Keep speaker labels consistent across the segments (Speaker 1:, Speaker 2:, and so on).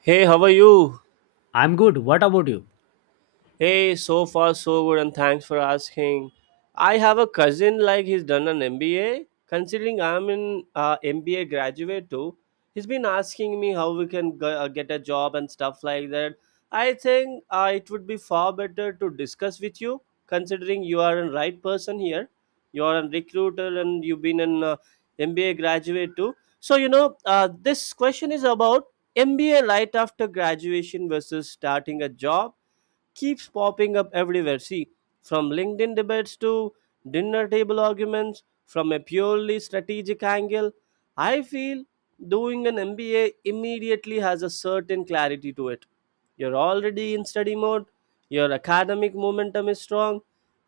Speaker 1: Hey, how are you?
Speaker 2: I'm good. What about you?
Speaker 1: Hey, so far so good, and thanks for asking. I have a cousin like he's done an MBA. Considering I'm an MBA graduate too, he's been asking me how we can get a job and stuff like that. I think it would be far better to discuss with you, considering you are a right person here. You are a recruiter and you've been an MBA graduate too. So this question is about MBA right after graduation versus starting a job keeps popping up everywhere. See, from LinkedIn debates to dinner table arguments, from a purely strategic angle, I feel doing an MBA immediately has a certain clarity to it. You're already in study mode, your academic momentum is strong,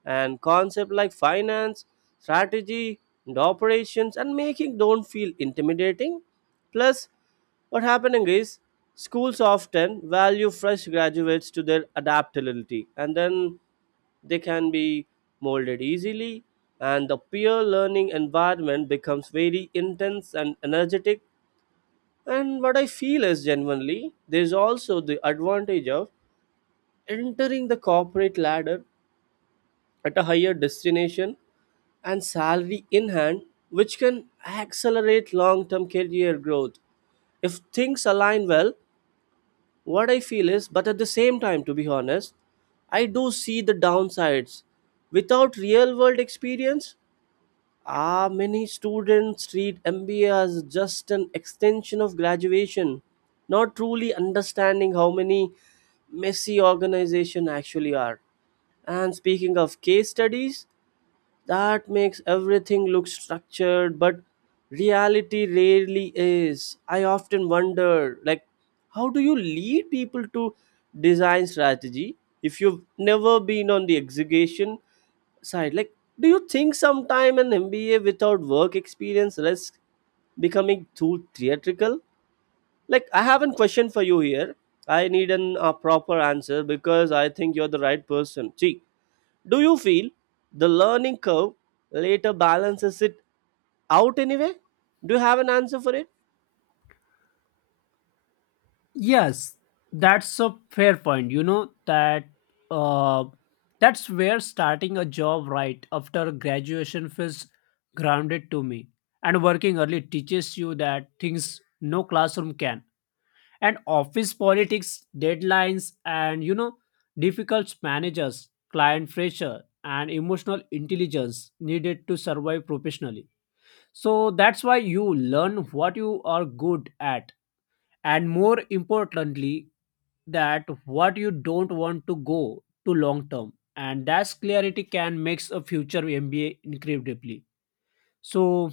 Speaker 1: and concepts like finance, strategy and operations and making don't feel intimidating. Plus, what happening is schools often value fresh graduates to their adaptability, and then they can be molded easily, and the peer learning environment becomes very intense and energetic. And what I feel is genuinely there's also the advantage of entering the corporate ladder at a higher destination and salary in hand, which can accelerate long term career growth. If things align well, what I feel is, but at the same time, to be honest, I do see the downsides. Without real world experience, many students treat MBA as just an extension of graduation, not truly understanding how many messy organizations actually are. And speaking of case studies, that makes everything look structured, but reality rarely is. I often wonder, like, how do you lead people to design strategy if you've never been on the execution side? Like, do you think sometime an MBA without work experience risks becoming too theatrical? Like, I have a question for you here. I need a proper answer because I think you're the right person. See, do you feel the learning curve later balances it out anyway? Do you have an answer for it?
Speaker 2: Yes, that's a fair point. You know that uh, that's where starting a job right after graduation feels grounded to me. And working early teaches you that things no classroom can. And office politics, deadlines, and you know, difficult managers, client pressure, and emotional intelligence needed to survive professionally. So that's why you learn what you are good at, and more importantly that what you don't want to go to long term, and that's clarity can makes a future mba incredibly so.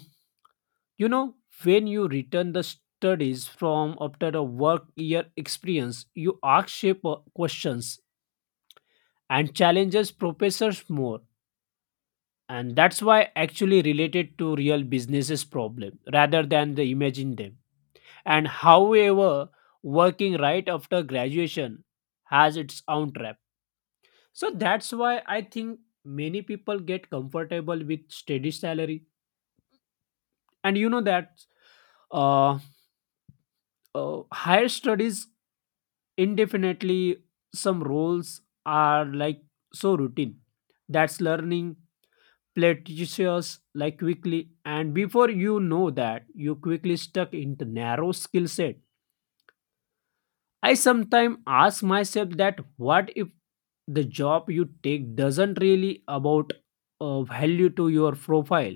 Speaker 2: You know, when you return the studies from after a work year experience, you ask shape questions and challenges professors more, and that's why actually related to real businesses problem rather than the imagine them. And however, working right after graduation has its own trap. So that's why I think many people get comfortable with steady salary, and you know that, uh, higher studies indefinitely. Some roles are like so routine that's learning plateaceous like quickly, and before you know that you quickly stuck into narrow skill set. I sometimes ask myself that what if the job you take doesn't really about value to your profile,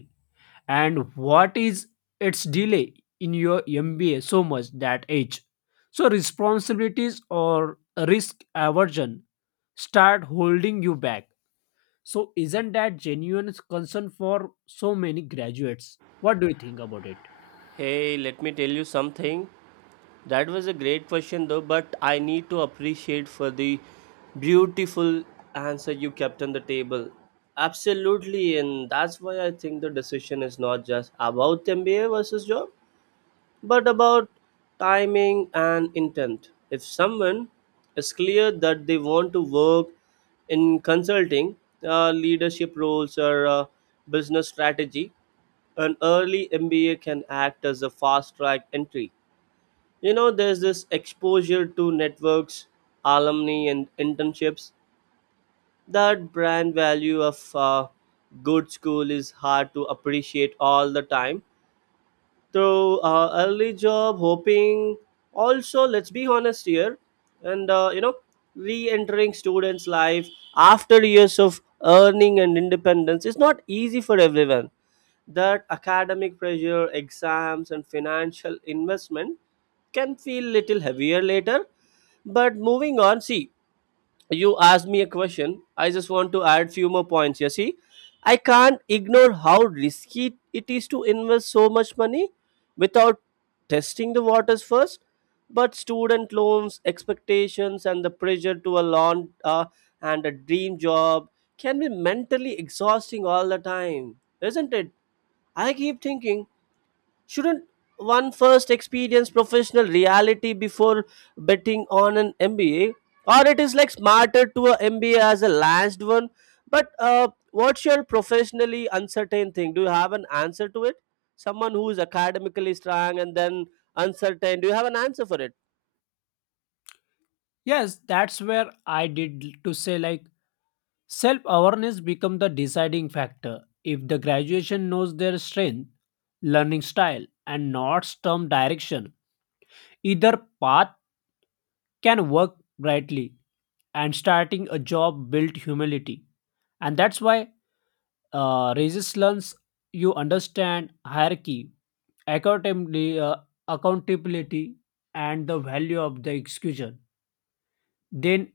Speaker 2: and what is its delay in your MBA so much that age. So responsibilities or risk aversion start holding you back. So isn't that genuine concern for so many graduates? What do you think about it?
Speaker 1: Hey, let me tell you something. That was a great question though, but I need to appreciate for the beautiful answer you kept on the table. Absolutely, and that's why I think the decision is not just about MBA versus job, but about timing and intent. If someone is clear that they want to work in consulting, leadership roles, or business strategy, an early MBA can act as a fast track entry. You know, there's this exposure to networks, alumni, and internships. That brand value of good school is hard to appreciate all the time through early job hoping. Also, let's be honest here, and re-entering students life after years of earning and independence is not easy for everyone. That academic pressure exams and financial investment can feel little heavier later. But moving on, see, you asked me a question. I just want to add few more points. You see, I can't ignore how risky it is to invest so much money without testing the waters first. But student loans expectations and the pressure to a lawn and a dream job can be mentally exhausting all the time, isn't it? I keep thinking, shouldn't one first experience professional reality before betting on an MBA? Or it is like smarter to a MBA as a last one. But what's your professionally uncertain thing? Do you have an answer to it? Someone who is academically strong and then uncertain. Do you have an answer for it?
Speaker 2: Yes, that's where I did to say like self awareness becomes the deciding factor. If the graduation knows their strength, learning style, and not term direction, either path can work brightly. And starting a job built humility, and that's why raises learns you understand hierarchy, accountably- uh, accountability, and the value of the execution. Then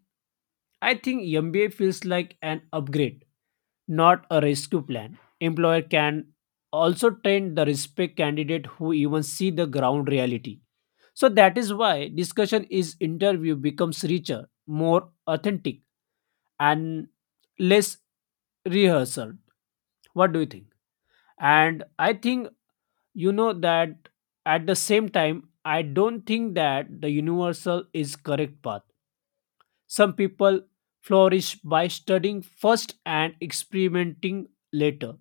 Speaker 2: I think MBA feels like an upgrade, not a rescue plan. Employer can also train the respect candidate who even see the ground reality. So that is why discussion is interview becomes richer, more authentic, and less rehearsal. What do you think? And I think you know that at the same time, I don't think that the universal is correct path. Some people flourish by studying first and experimenting later.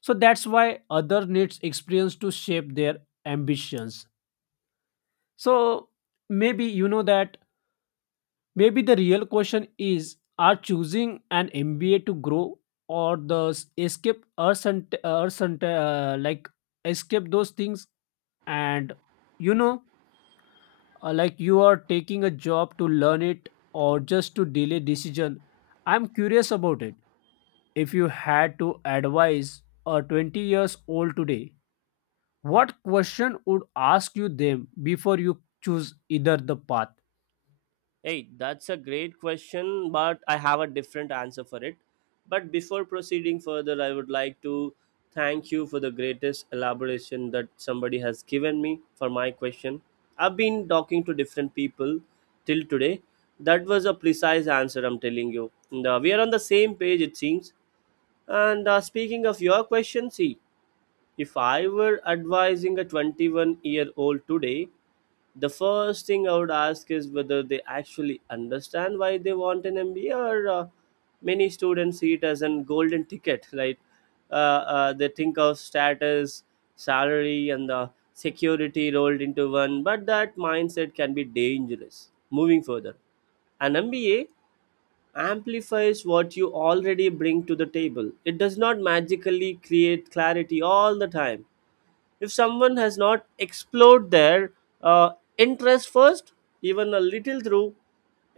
Speaker 2: So that's why other needs experience to shape their ambitions. So maybe you know that maybe the real question is are choosing an MBA to grow, or the escape, or some, or some like escape those things. And you know, like, you are taking a job to learn it or just to delay decision. I'm curious about it. If you had to advise a 20 years old today, what question would ask you them before you choose either the path?
Speaker 1: Hey, that's a great question, but I have a different answer for it. But before proceeding further, I would like to thank you for the greatest elaboration that somebody has given me for my question. I've been talking to different people till today. That was a precise answer, I'm telling you. And, we are on the same page, it seems. And speaking of your question, see, if I were advising a 21-year-old today, the first thing I would ask is whether they actually understand why they want an MBA, or many students see it as a golden ticket. Right? Uh, they think of status, salary, and the security rolled into one, but that mindset can be dangerous. Moving further, an MBA amplifies what you already bring to the table. It does not magically create clarity all the time. If someone has not explored their uh, interest first, even a little through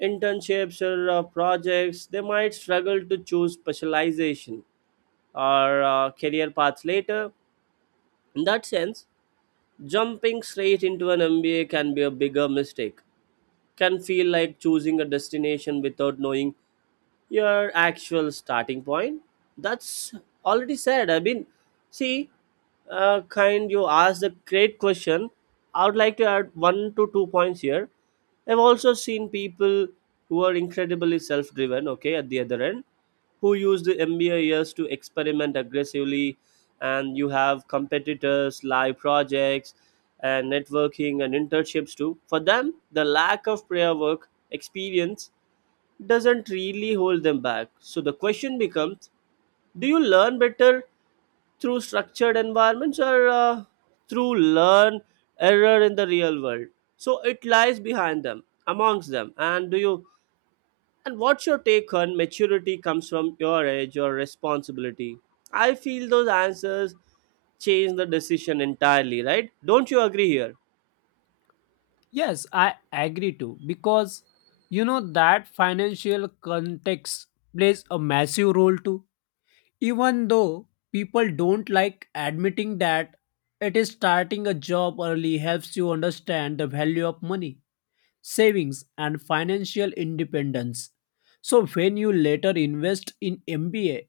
Speaker 1: internships or projects, they might struggle to choose specialization or career paths later. In that sense, jumping straight into an MBA can be a bigger mistake. Can feel like choosing a destination without knowing your actual starting point. That's already said, I mean, see, kind you asked a great question. I would like to add one to two points here. I've also seen people who are incredibly self-driven, okay, at the other end, who use the MBA years to experiment aggressively, and you have competitors live projects and networking and internships too. For them the lack of prior work experience doesn't really hold them back. So the question becomes, do you learn better through structured environments or through learn error in the real world? So it lies behind them, amongst them. And do you and what's your take on maturity comes from your age or responsibility? I feel those answers change the decision entirely, right? Don't you agree here?
Speaker 2: Yes, I agree too, because you know that financial context plays a massive role too. Even though people don't like admitting that, it is starting a job early helps you understand the value of money, savings and financial independence. So when you later invest in MBA,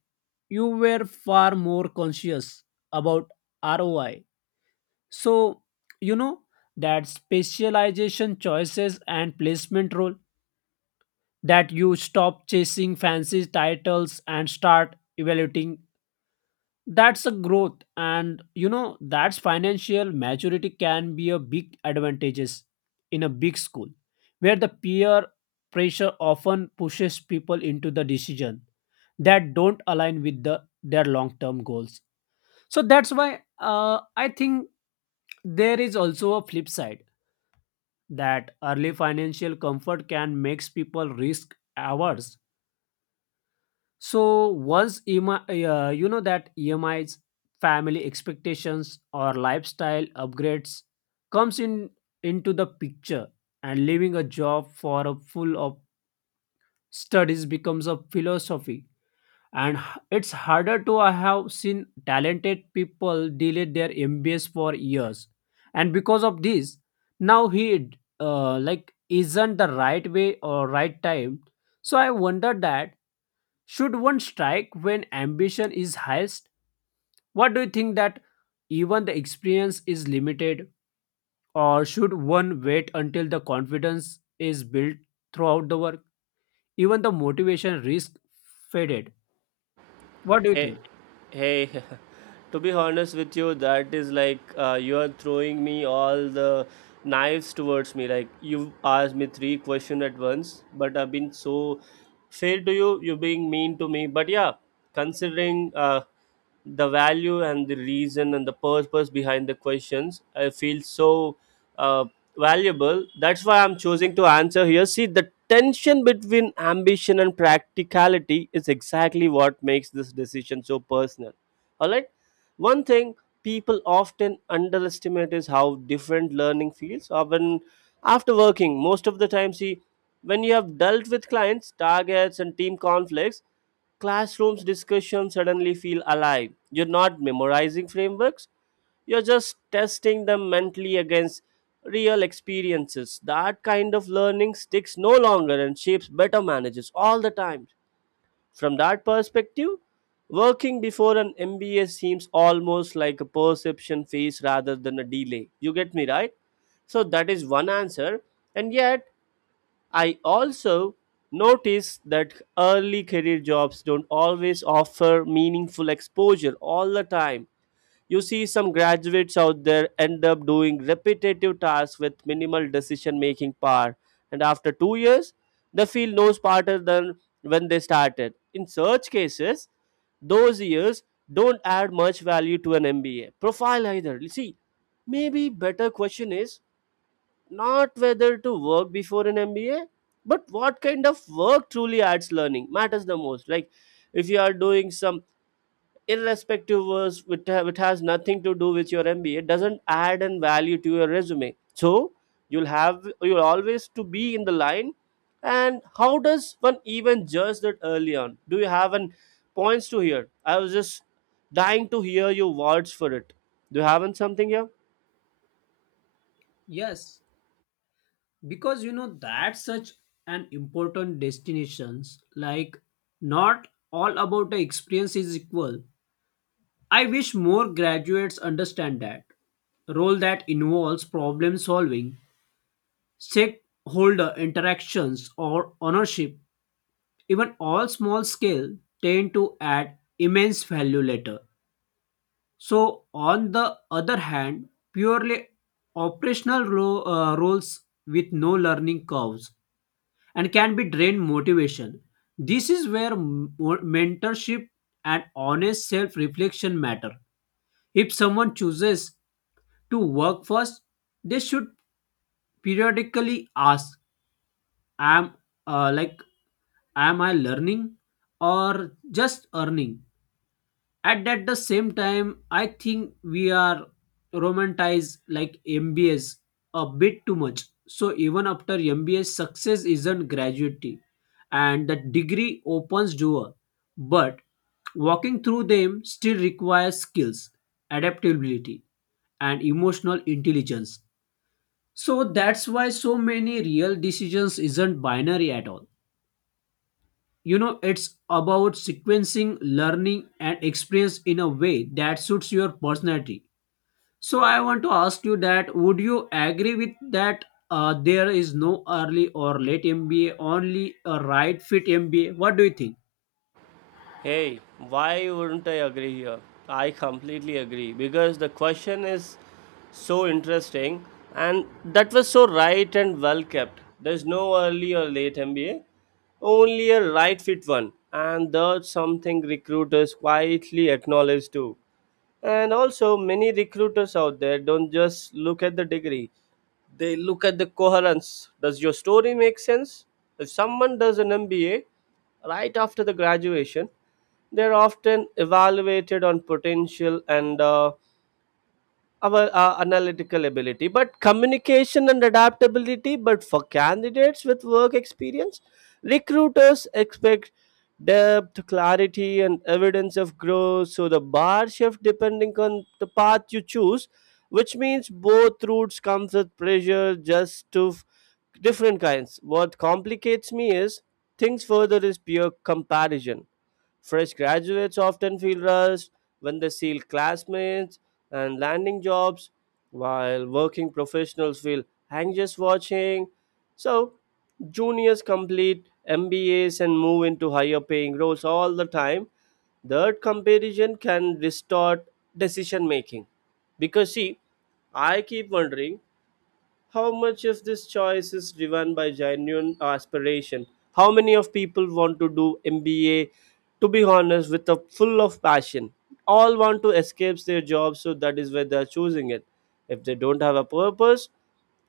Speaker 2: you were far more conscious about ROI. So you know that specialization choices and placement role that you stop chasing fancy titles and start evaluating that's a growth, and you know that's financial maturity can be a big advantages in a big school, where the peer pressure often pushes people into the decision that don't align with the their long term goals. So that's why I think there is also a flip side that early financial comfort can makes people risk averse. So once EMI, you know that EMIs, family expectations or lifestyle upgrades comes in into the picture, and leaving a job for a full of studies becomes a philosophy, and it's harder to. I have seen talented people delay their MBS for years, and because of this now he, like, isn't the right way or right time. So I wonder that should one strike when ambition is highest? What do you think that even the experience is limited, or should one wait until the confidence is built throughout the work? Even the motivation risk faded. What do you
Speaker 1: Hey,
Speaker 2: think?
Speaker 1: hey, to be honest with you, that is like you are throwing me all the knives towards me. Like you asked me three questions at once, but I've been so fair to you. You're being mean to me. But yeah, considering the value and the reason and the purpose behind the questions, I feel so uh, valuable. That's why I'm choosing to answer here. See, the tension between ambition and practicality is exactly what makes this decision so personal. All right. One thing people often underestimate is how different learning feels often after working most of the time. See, when you have dealt with clients targets and team conflicts, classrooms discussions suddenly feel alive. You're not memorizing frameworks, you're just testing them mentally against real experiences. That kind of learning sticks no longer and shapes better managers all the time. From that perspective, working before an MBA seems almost like a perception phase rather than a delay. You get me, right? So that is one answer. And yet, I also notice that early career jobs don't always offer meaningful exposure all the time. You see, some graduates out there end up doing repetitive tasks with minimal decision making power, and after 2 years, they feel no smarter than when they started. In such cases, those years don't add much value to an MBA profile either. See, maybe better question is not whether to work before an MBA, but what kind of work truly adds learning matters the most. Like if you are doing some irrespective was which, which has nothing to do with your MBA doesn't add an value to your resume. So you'll always to be in the line. And how does one even judge that early on? Do you have an points to hear? I was just dying to hear your words for it. Do you have an something here?
Speaker 2: Yes, because you know that's such an important destinations. Like not all about the experience is equal. I wish more graduates understand that role that involves problem solving, stakeholder interactions or ownership, even all small scale, tend to add immense value later. So, on the other hand, purely operational roles with no learning curves and can be drained motivation. This is where mentorship and honest self reflection matter. If someone chooses to work first, they should periodically ask am, like, am I learning or just earning? At that the same time I think we are romanticize like mbs a bit too much. So even after mbs success isn't graduating, and the degree opens door, but walking through them still requires skills, adaptability and emotional intelligence. So that's why so many real decisions isn't binary at all. You know, it's about sequencing learning and experience in a way that suits your personality. So I want to ask you that would you agree with that there is no early or late mba, only a right fit mba. What do you think?
Speaker 1: Hey, why wouldn't I agree here? I completely agree because the question is so interesting and that was so right and well kept. There's no early or late MBA, only a right fit one, and that's something recruiters quietly acknowledge too. And also, many recruiters out there don't just look at the degree, they look at the coherence. Does your story make sense? If someone does an MBA right after the graduation, they're often evaluated on potential and our analytical ability, but communication and adaptability. But for candidates with work experience, recruiters expect depth, clarity, and evidence of growth. So the bar shift depending on the path you choose, which means both routes comes with pressure just to different kinds. What complicates me is things further is peer comparison. Fresh graduates often feel rushed when they see classmates and landing jobs, while working professionals feel anxious watching. So, juniors complete MBAs and move into higher paying roles all the time. That comparison can distort decision making. Because, see, I keep wondering how much of this choice is driven by genuine aspiration, how many of people want to do MBA to be honest with a full of passion, all want to escape their job so that is why they are choosing it. If they don't have a purpose,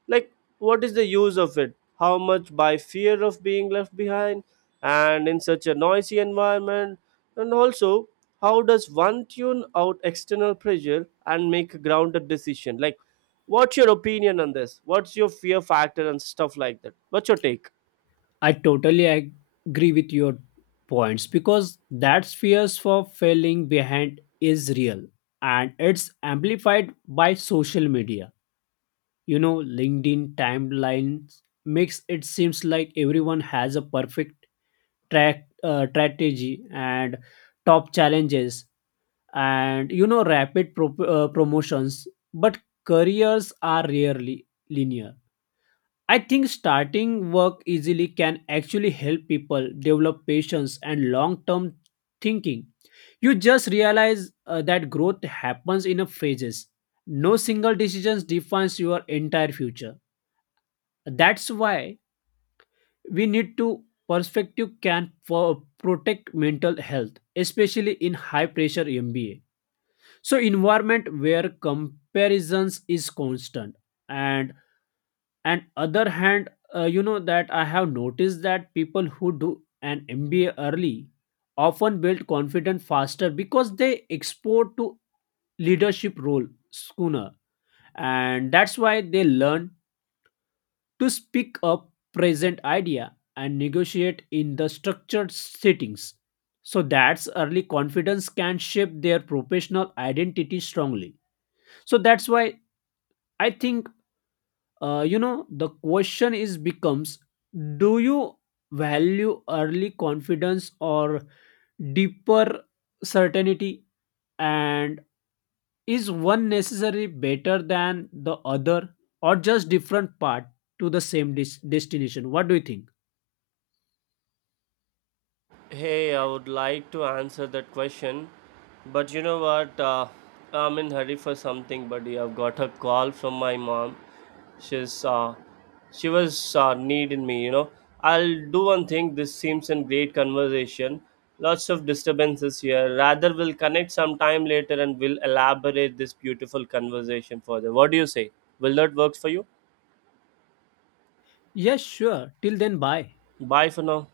Speaker 1: like, what is the use of it? How much by fear of being left behind and in such a noisy environment? And also, how does one tune out external pressure and make a grounded decision? Like, what's your opinion on this? What's your fear factor and stuff like that? What's your take?
Speaker 2: I agree with your points, because that fears for failing behind is real, and it's amplified by social media. You know, linkedin timelines makes it seems like everyone has a perfect track strategy and top challenges, and you know, rapid promotions. But careers are rarely linear. I think starting work easily can actually help people develop patience and long term thinking. You just realize that growth happens in a phases, no single decision defines your entire future. That's why we need to perspective can for protect mental health, especially in high pressure MBA. So environment where comparisons is constant, and and other hand, you know that I have noticed that people who do an MBA early often build confidence faster, because they export to leadership role sooner, and that's why they learn to speak up, present idea, and negotiate in the structured settings. So that's early confidence can shape their professional identity strongly. So that's why I think, you know, the question is becomes do you value early confidence or deeper certainty, and is one necessary better than the other, or just different part to the same destination? What do you think?
Speaker 1: Hey, I would like to answer that question, but you know what? I'm in hurry for something, buddy. I've got a call from my mom. She's uh, she was needing me. I'll do one thing. This seems a great conversation. Lots of disturbances here. Rather, we'll connect sometime later and we'll elaborate this beautiful conversation further. What do you say? Will that work for you?
Speaker 2: Yes, sure. Till then, bye.
Speaker 1: Bye for now.